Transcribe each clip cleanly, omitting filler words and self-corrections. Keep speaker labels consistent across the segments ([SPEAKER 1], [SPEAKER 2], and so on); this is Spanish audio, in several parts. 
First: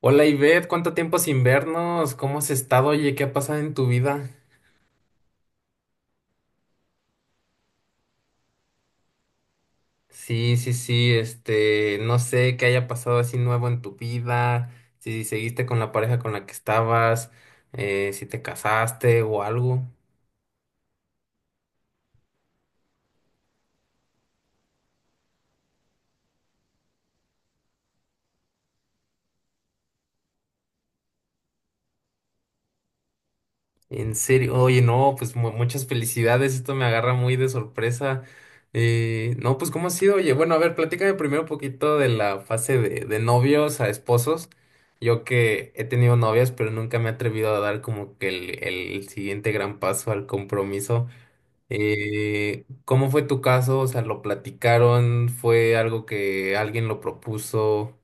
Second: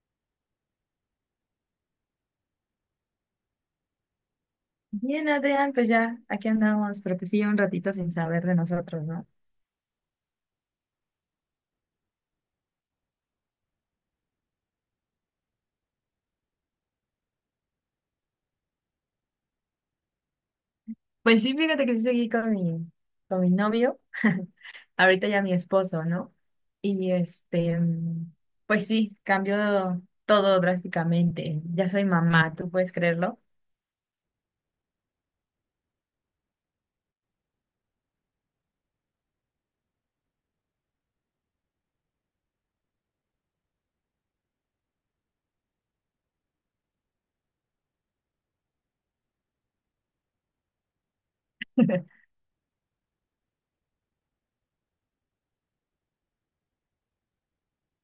[SPEAKER 1] Hola Ivette, ¿cuánto tiempo sin vernos? ¿Cómo has estado? Oye, ¿qué ha pasado en tu vida?
[SPEAKER 2] Bien, Adrián, pues ya aquí andamos, pero pues sí, un ratito sin saber de nosotros, ¿no?
[SPEAKER 1] Sí, sí, sí, no sé qué haya pasado así nuevo en tu vida, si seguiste con la pareja con la que estabas, si te casaste o algo.
[SPEAKER 2] Pues sí, fíjate que sí seguí con mi novio, ahorita ya mi esposo, ¿no? Y este, pues sí, cambió todo drásticamente. Ya soy mamá, ¿tú puedes creerlo?
[SPEAKER 1] En serio, oye, no, pues muchas felicidades, esto me agarra muy de sorpresa. No, pues ¿cómo ha sido? Oye, bueno, a ver, platícame primero un poquito de la fase de novios a esposos. Yo que he tenido novias, pero nunca me he atrevido a dar como que el siguiente gran paso al compromiso. ¿Cómo fue tu caso? O sea, ¿lo platicaron? ¿Fue algo que alguien lo propuso?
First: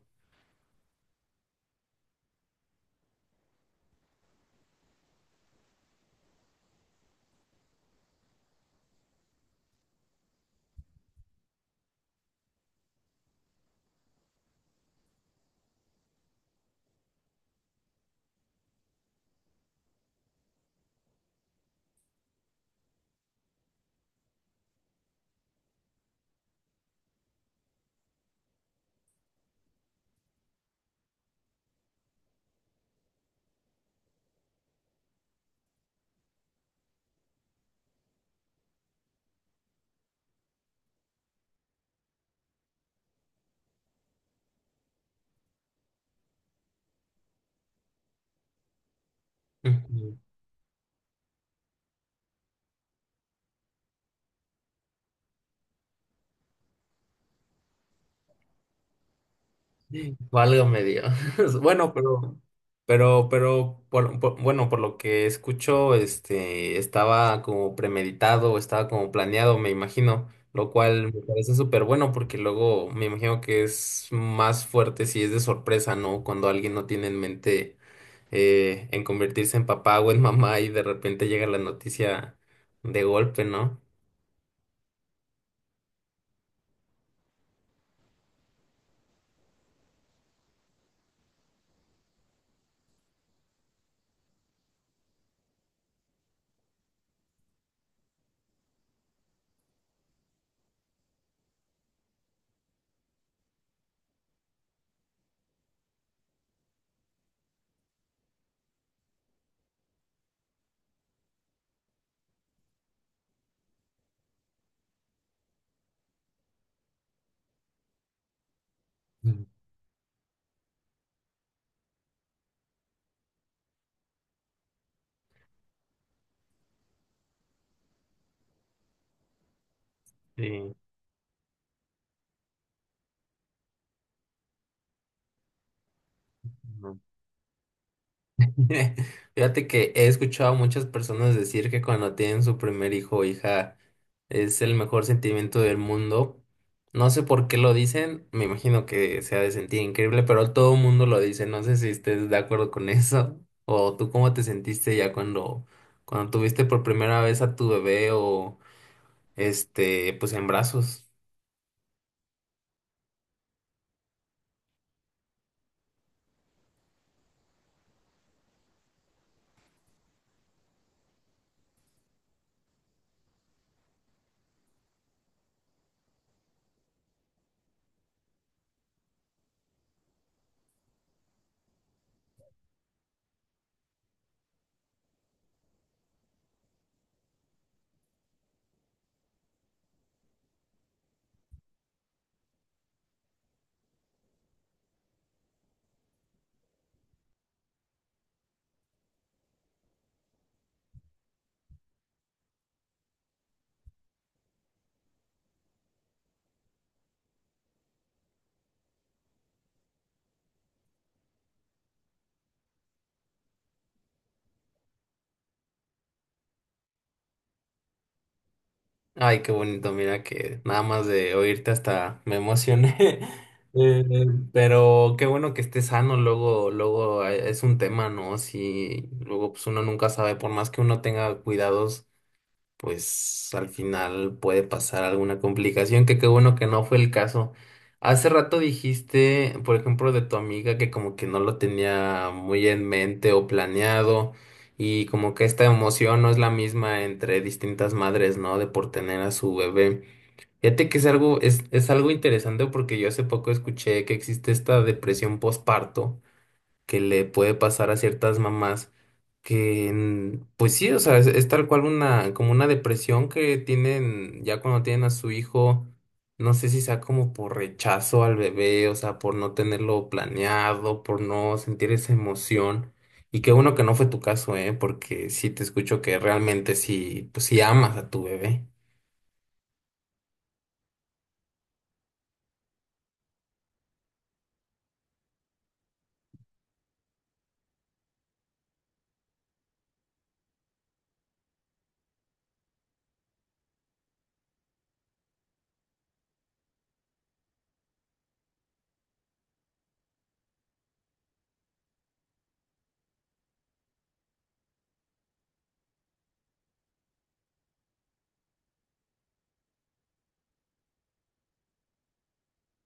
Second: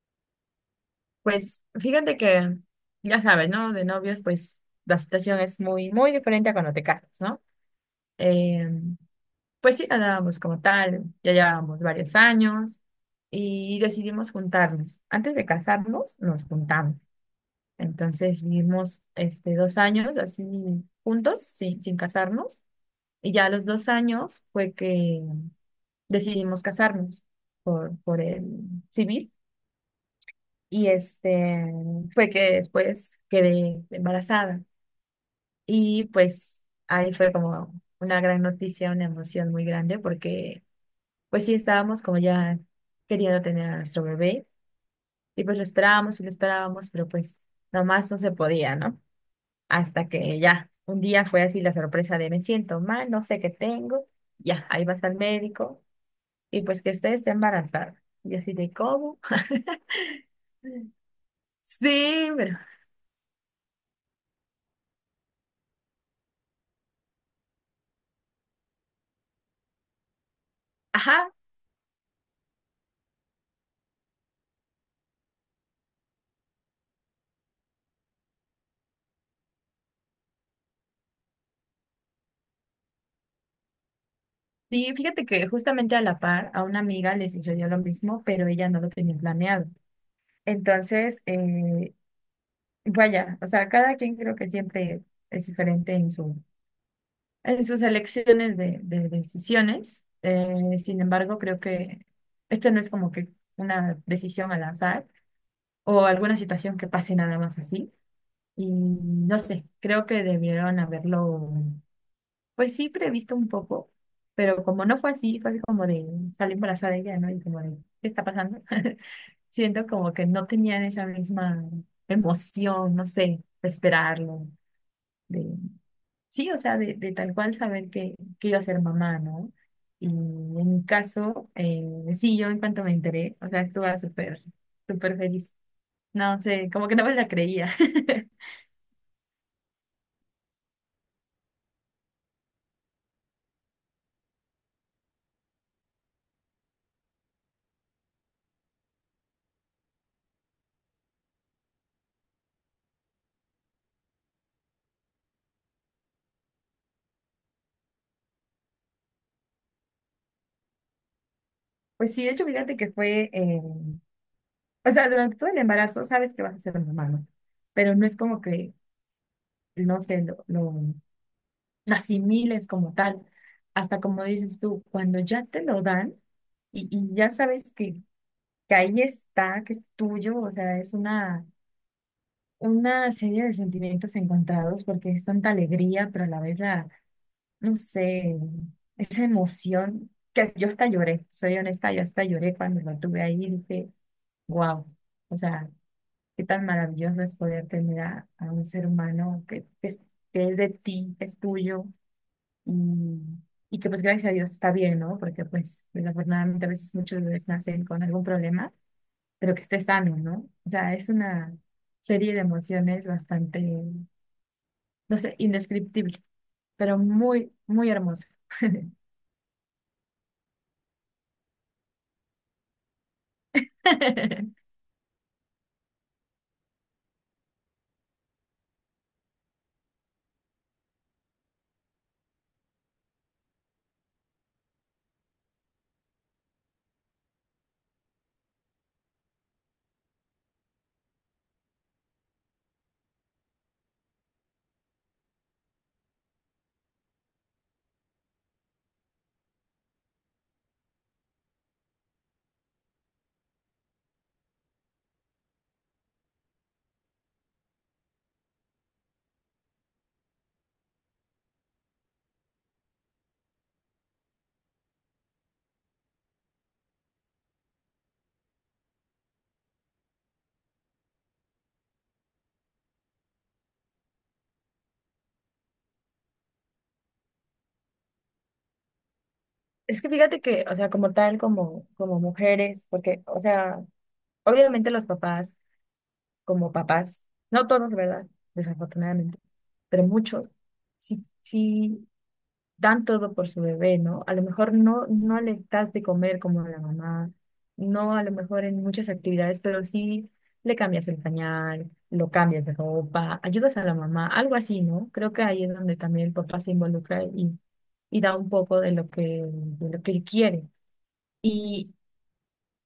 [SPEAKER 2] Pues fíjate que, ya sabes, ¿no? De novios, pues la situación es muy, muy diferente a cuando te casas, ¿no? Em, Pues sí, andábamos como tal, ya llevábamos varios años y decidimos juntarnos. Antes de casarnos, nos juntamos. Entonces vivimos este, dos años así juntos, sin casarnos. Y ya a los dos años fue que decidimos casarnos por el civil. Y este fue que después quedé embarazada. Y pues ahí fue como una gran noticia, una emoción muy grande porque pues sí, estábamos como ya queriendo tener a nuestro bebé y pues lo esperábamos y lo esperábamos, pero pues nomás no se podía, ¿no? Hasta
[SPEAKER 1] Ujú.
[SPEAKER 2] que ya, un día fue así la sorpresa de me siento mal, no sé qué tengo, ya, ahí vas al médico y pues que usted esté embarazada. Y yo así de cómo.
[SPEAKER 1] Válgame Dios. Bueno,
[SPEAKER 2] Sí, pero,
[SPEAKER 1] bueno, por lo que escucho, estaba como premeditado, estaba como planeado, me imagino, lo cual me
[SPEAKER 2] ajá,
[SPEAKER 1] parece súper bueno porque luego me imagino que es más fuerte si es de sorpresa, ¿no? Cuando alguien no tiene en mente en convertirse en papá o en mamá y de repente llega la noticia de golpe, ¿no?
[SPEAKER 2] sí, fíjate que justamente a la par a una amiga le sucedió lo mismo, pero ella no lo tenía planeado. Entonces, vaya, o sea, cada quien creo que siempre es diferente en su, en sus elecciones de decisiones. Sin embargo, creo que este no es como que una decisión al azar o alguna situación que pase nada más así. Y no sé, creo que debieron haberlo, pues sí, previsto un poco, pero como no fue así, fue como de salir embarazada ella, ¿no? Y como de, ¿qué está pasando?
[SPEAKER 1] Mm.
[SPEAKER 2] Siento como que no tenían esa misma emoción, no sé, de esperarlo. Sí, o sea, de tal cual saber que iba a ser mamá, ¿no? Y
[SPEAKER 1] Sí.
[SPEAKER 2] en mi caso, sí, yo en cuanto me enteré, o sea, estuve súper, súper feliz. No sé, como que
[SPEAKER 1] No.
[SPEAKER 2] no me la creía.
[SPEAKER 1] Fíjate que he escuchado a muchas personas decir que cuando tienen su primer hijo o hija es el mejor sentimiento del mundo. No sé por qué lo dicen, me imagino que se ha de sentir increíble, pero todo el mundo lo dice. No sé si estés de acuerdo con eso o tú cómo te sentiste ya cuando tuviste por primera vez a tu bebé o pues en brazos.
[SPEAKER 2] Pues sí, de hecho, fíjate que fue, o sea, durante todo el embarazo sabes que vas a ser mamá, ¿no? Pero no es como que, no sé, lo asimiles como tal, hasta como dices tú, cuando ya te lo dan y ya sabes que ahí está, que es tuyo, o sea, es una serie de sentimientos encontrados porque es tanta alegría, pero a la vez la, no sé, esa emoción que yo hasta lloré, soy honesta, yo hasta lloré cuando lo tuve ahí y dije, wow, o sea, qué tan maravilloso es poder tener a un ser humano que es de ti, que es tuyo y, y que pues gracias a Dios está bien, ¿no? Porque pues desafortunadamente a veces muchos bebés nacen con algún problema, pero que esté sano, ¿no? O sea, es una serie de emociones bastante, no sé, indescriptible, pero muy, muy hermoso.
[SPEAKER 1] Ay, qué bonito, mira que nada más de oírte hasta me emocioné. Eh, pero qué bueno que esté sano, luego, luego es un tema, ¿no? Si luego pues uno nunca sabe, por más que uno tenga cuidados pues al final puede pasar alguna complicación, que qué bueno que no fue el caso. Hace rato dijiste, por ejemplo, de tu amiga que como que no lo tenía muy en mente o planeado y como que esta emoción no es la misma entre distintas madres, ¿no? De por tener a su bebé. Fíjate que es algo, es algo interesante porque yo hace poco escuché que existe esta depresión postparto que le puede pasar a ciertas mamás que pues sí, o sea, es tal cual una, como una depresión que tienen ya cuando tienen a su hijo, no sé si sea como por rechazo al bebé, o sea, por no tenerlo planeado, por no sentir esa emoción. Y qué bueno que no fue tu caso, ¿eh? Porque sí te escucho que realmente sí, pues sí amas a tu bebé.
[SPEAKER 2] Es que fíjate que, o sea, como tal, como, como mujeres, porque, o sea, obviamente los papás, como papás, no todos, ¿verdad? Desafortunadamente, pero muchos, sí, sí dan todo por su bebé, ¿no? A lo mejor no, no le das de comer como la mamá, no a lo mejor en muchas actividades, pero sí le cambias el pañal, lo cambias de ropa, ayudas a la mamá, algo así, ¿no? Creo que ahí es donde también el papá se involucra y da un poco de lo que él quiere. Y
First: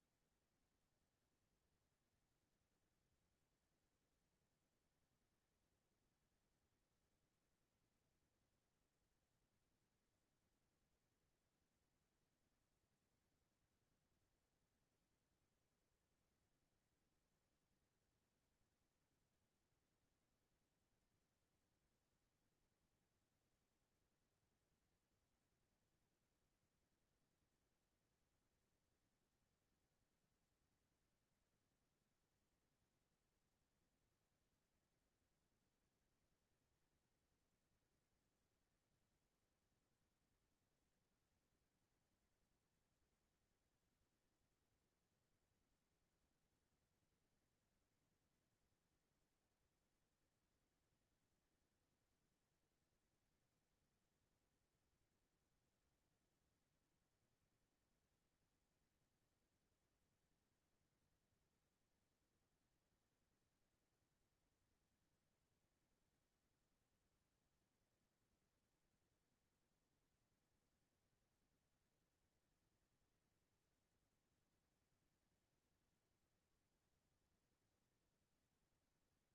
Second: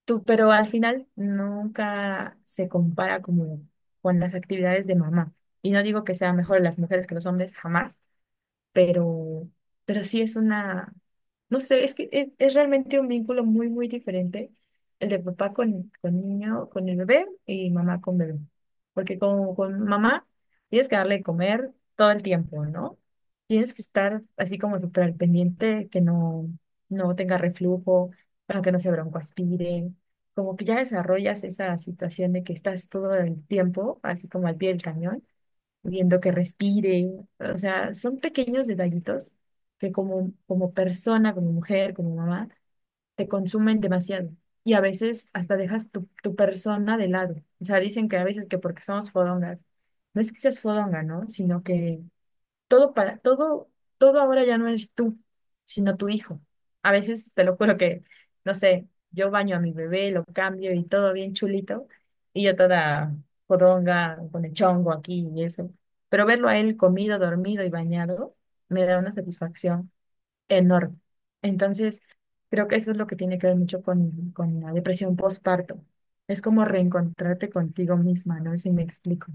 [SPEAKER 2] tú, pero al final nunca se compara como con las actividades de mamá. Y no digo que sean mejor las mujeres que los hombres, jamás, pero, pero sí es una, no sé, es que es realmente un vínculo muy, muy diferente el de papá con niño, con el bebé y mamá con bebé. Porque con mamá tienes que darle de comer todo el tiempo, ¿no? Tienes que estar así como súper al pendiente, que no, no tenga reflujo, para que no se broncoaspire. Como que ya desarrollas esa situación de que estás todo el tiempo, así como al pie del cañón viendo que respire. O sea, son pequeños detallitos que como, como persona, como mujer, como mamá, te consumen demasiado. Y a veces hasta dejas tu persona de lado. O sea, dicen que a veces que porque somos fodongas, no es que seas fodonga, ¿no? Sino que todo para, todo, todo ahora ya no es tú, sino tu hijo. A veces te lo juro que, no sé, yo baño a mi bebé, lo cambio y todo bien chulito, y yo toda poronga con el chongo aquí y eso. Pero verlo a él comido, dormido y bañado me da una satisfacción enorme. Entonces, creo que eso es lo que tiene que ver mucho con la depresión postparto. Es como reencontrarte contigo misma, no sé si me explico.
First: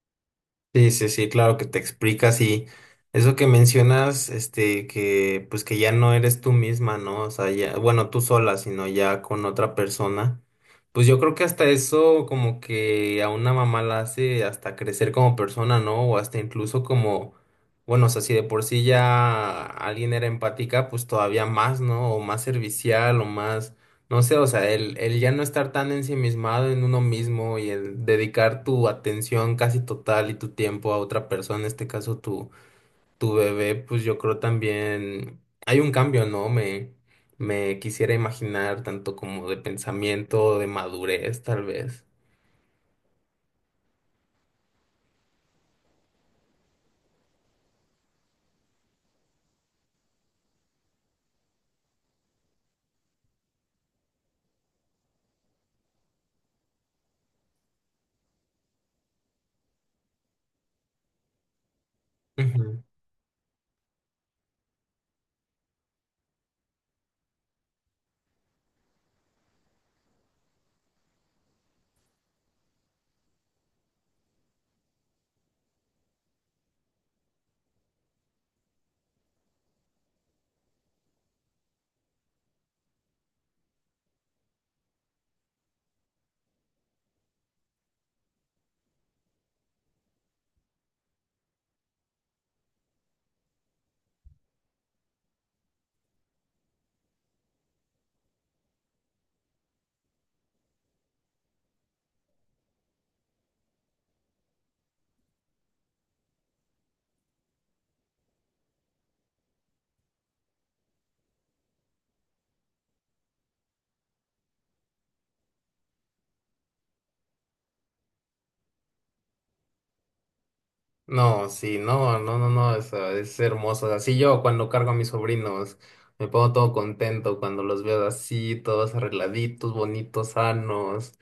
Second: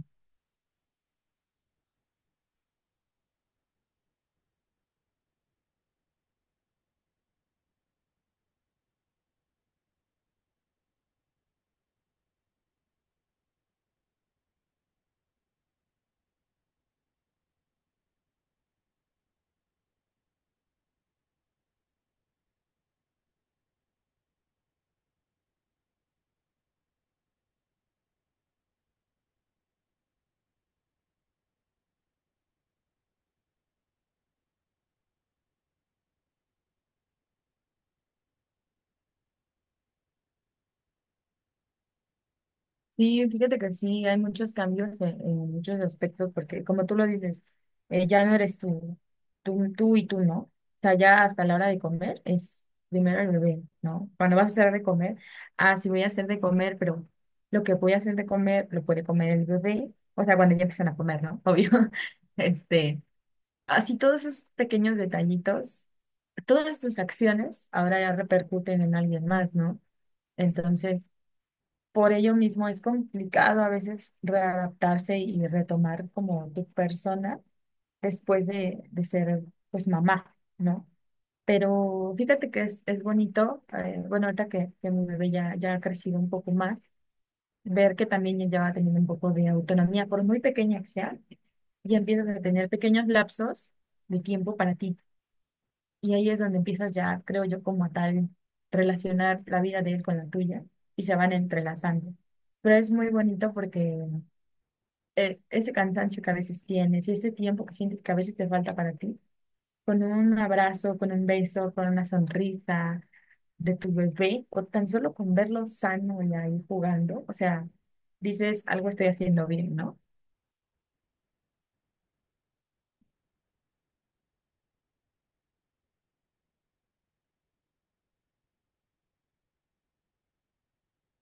[SPEAKER 1] Sí, sí, sí, claro que te explicas y eso que mencionas, que pues que ya no eres tú misma, ¿no? O sea, ya, bueno, tú sola, sino ya con otra persona. Pues yo creo que hasta eso como que a una mamá la hace hasta crecer como persona, ¿no? O hasta incluso como, bueno, o sea, si de por sí ya alguien era empática, pues todavía más, ¿no? O más servicial o más no sé, o sea, el ya no estar tan ensimismado en uno mismo y el dedicar tu atención casi total y tu tiempo a otra persona, en este caso tu bebé, pues yo creo también hay un cambio, ¿no? Me quisiera imaginar tanto como de pensamiento, de madurez, tal vez.
[SPEAKER 2] Sí, fíjate que sí, hay muchos cambios en muchos aspectos, porque como tú lo dices, ya no eres tú, tú, tú y tú, ¿no? O sea, ya hasta la hora de comer es primero el bebé, ¿no? Cuando vas a hacer de comer, ah, sí voy a hacer de comer, pero lo que voy a hacer de comer lo puede comer el bebé, o sea, cuando ya empiezan a comer, ¿no? Obvio. Este, así todos esos pequeños detallitos, todas tus acciones ahora ya repercuten en alguien más, ¿no? Entonces, por ello mismo es complicado a veces readaptarse y retomar como tu persona después de ser pues mamá, ¿no? Pero fíjate que es bonito, bueno, ahorita que mi bebé ya, ya ha crecido un poco más, ver que también ella va teniendo un poco de autonomía, por muy pequeña que sea, ya empiezas a tener pequeños lapsos de tiempo para ti y ahí es donde empiezas ya, creo yo, como a tal, relacionar la vida de él con la tuya y se van entrelazando. Pero es muy bonito porque ese cansancio que a veces tienes y ese tiempo que sientes que a veces te falta para ti, con un abrazo, con un beso, con una sonrisa de tu bebé o tan solo con verlo sano y ahí jugando, o sea, dices, algo estoy haciendo bien, ¿no?
[SPEAKER 1] No, sí, no, no, no, no, es, ah, es hermoso. Así yo cuando cargo a mis sobrinos, me pongo todo contento cuando los veo así, todos arregladitos, bonitos, sanos.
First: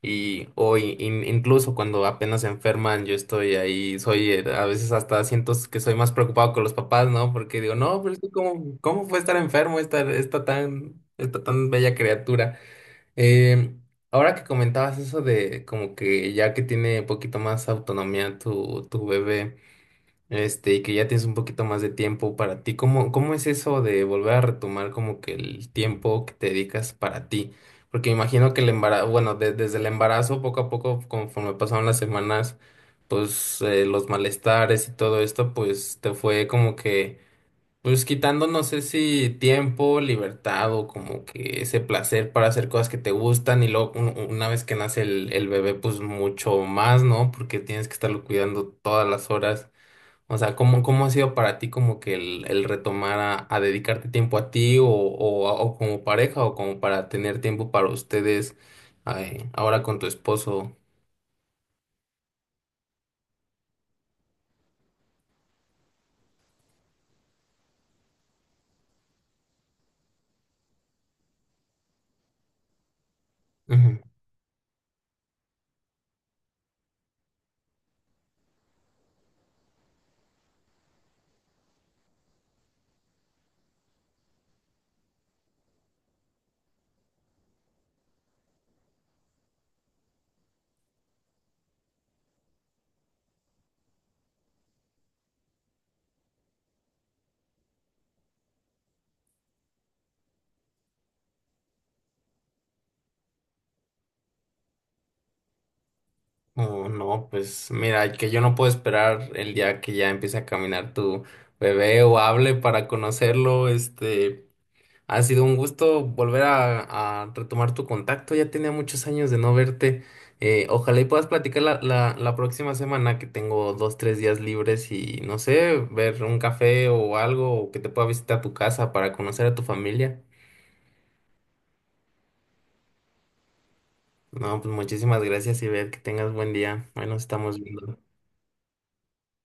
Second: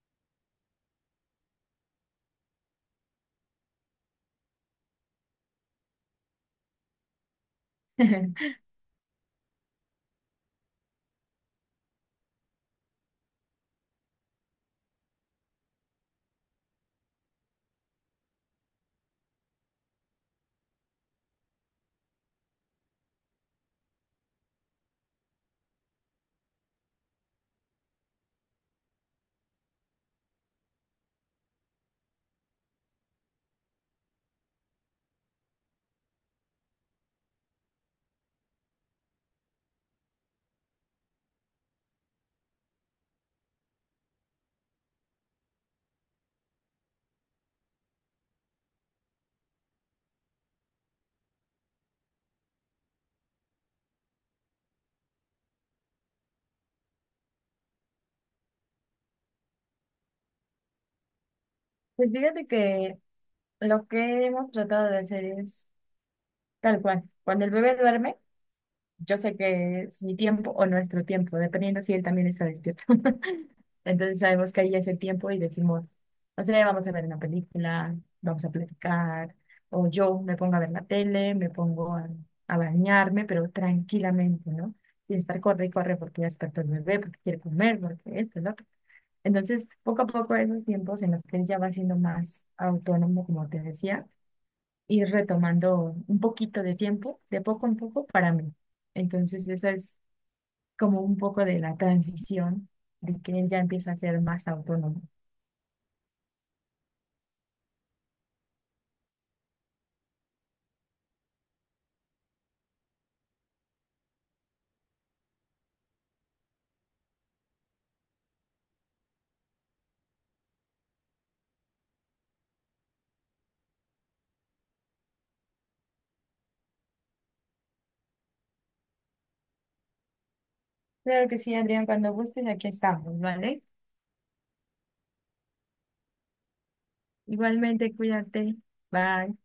[SPEAKER 1] Y hoy, incluso cuando apenas se enferman, yo estoy ahí, soy, a veces hasta siento que soy más preocupado que los papás, ¿no? Porque digo, no, pero es que cómo, cómo puede estar enfermo esta, esta tan bella criatura. Eh, Ahora que comentabas eso de como que ya que tiene poquito más autonomía tu bebé. Y que ya tienes un poquito más de tiempo para ti. ¿Cómo, cómo es eso de volver a retomar como que el tiempo que te dedicas para ti? Porque me imagino que el embarazo, bueno, desde el embarazo, poco a poco, conforme pasaron las semanas, pues los malestares y todo esto, pues te fue como que, pues quitando, no sé si tiempo, libertad o como que ese placer para hacer cosas que te gustan. Y luego una vez que nace el bebé, pues mucho más, ¿no? Porque tienes que estarlo cuidando todas las horas. O sea, ¿cómo, cómo ha sido para ti como que el retomar a dedicarte tiempo a ti o como pareja o como para tener tiempo para ustedes ay, ahora con tu esposo?
[SPEAKER 2] Pues fíjate que lo que hemos tratado de hacer es tal cual. Cuando el bebé duerme, yo sé que es mi tiempo o nuestro tiempo, dependiendo si él también está despierto.
[SPEAKER 1] Ujú.
[SPEAKER 2] Entonces sabemos que ahí es el tiempo y decimos, no sé, vamos a ver una película, vamos a platicar, o yo me pongo a ver la tele, me pongo a bañarme, pero tranquilamente, ¿no? Sin estar corre y corre porque ya despertó el bebé, porque quiere comer, porque esto, ¿no? Entonces, poco a poco esos tiempos en los que él ya va siendo más autónomo, como te decía, ir retomando un poquito de tiempo, de poco en poco, para mí. Entonces, esa es como un poco de la transición de que él ya empieza a ser más autónomo.
[SPEAKER 1] Oh, no, pues mira, que yo no puedo esperar el día que ya empiece a caminar tu bebé o hable para conocerlo, ha sido un gusto volver a retomar tu contacto. Ya tenía muchos años de no verte. Ojalá y puedas platicar la próxima semana que tengo dos, tres días libres y no sé, ver un café o algo o que te pueda visitar tu casa para conocer a tu familia.
[SPEAKER 2] Claro que sí, Adrián, cuando gustes, aquí estamos, ¿vale?
[SPEAKER 1] No, pues muchísimas gracias y ver que tengas buen día. Bueno, estamos
[SPEAKER 2] Igualmente,
[SPEAKER 1] viendo.
[SPEAKER 2] cuídate. Bye.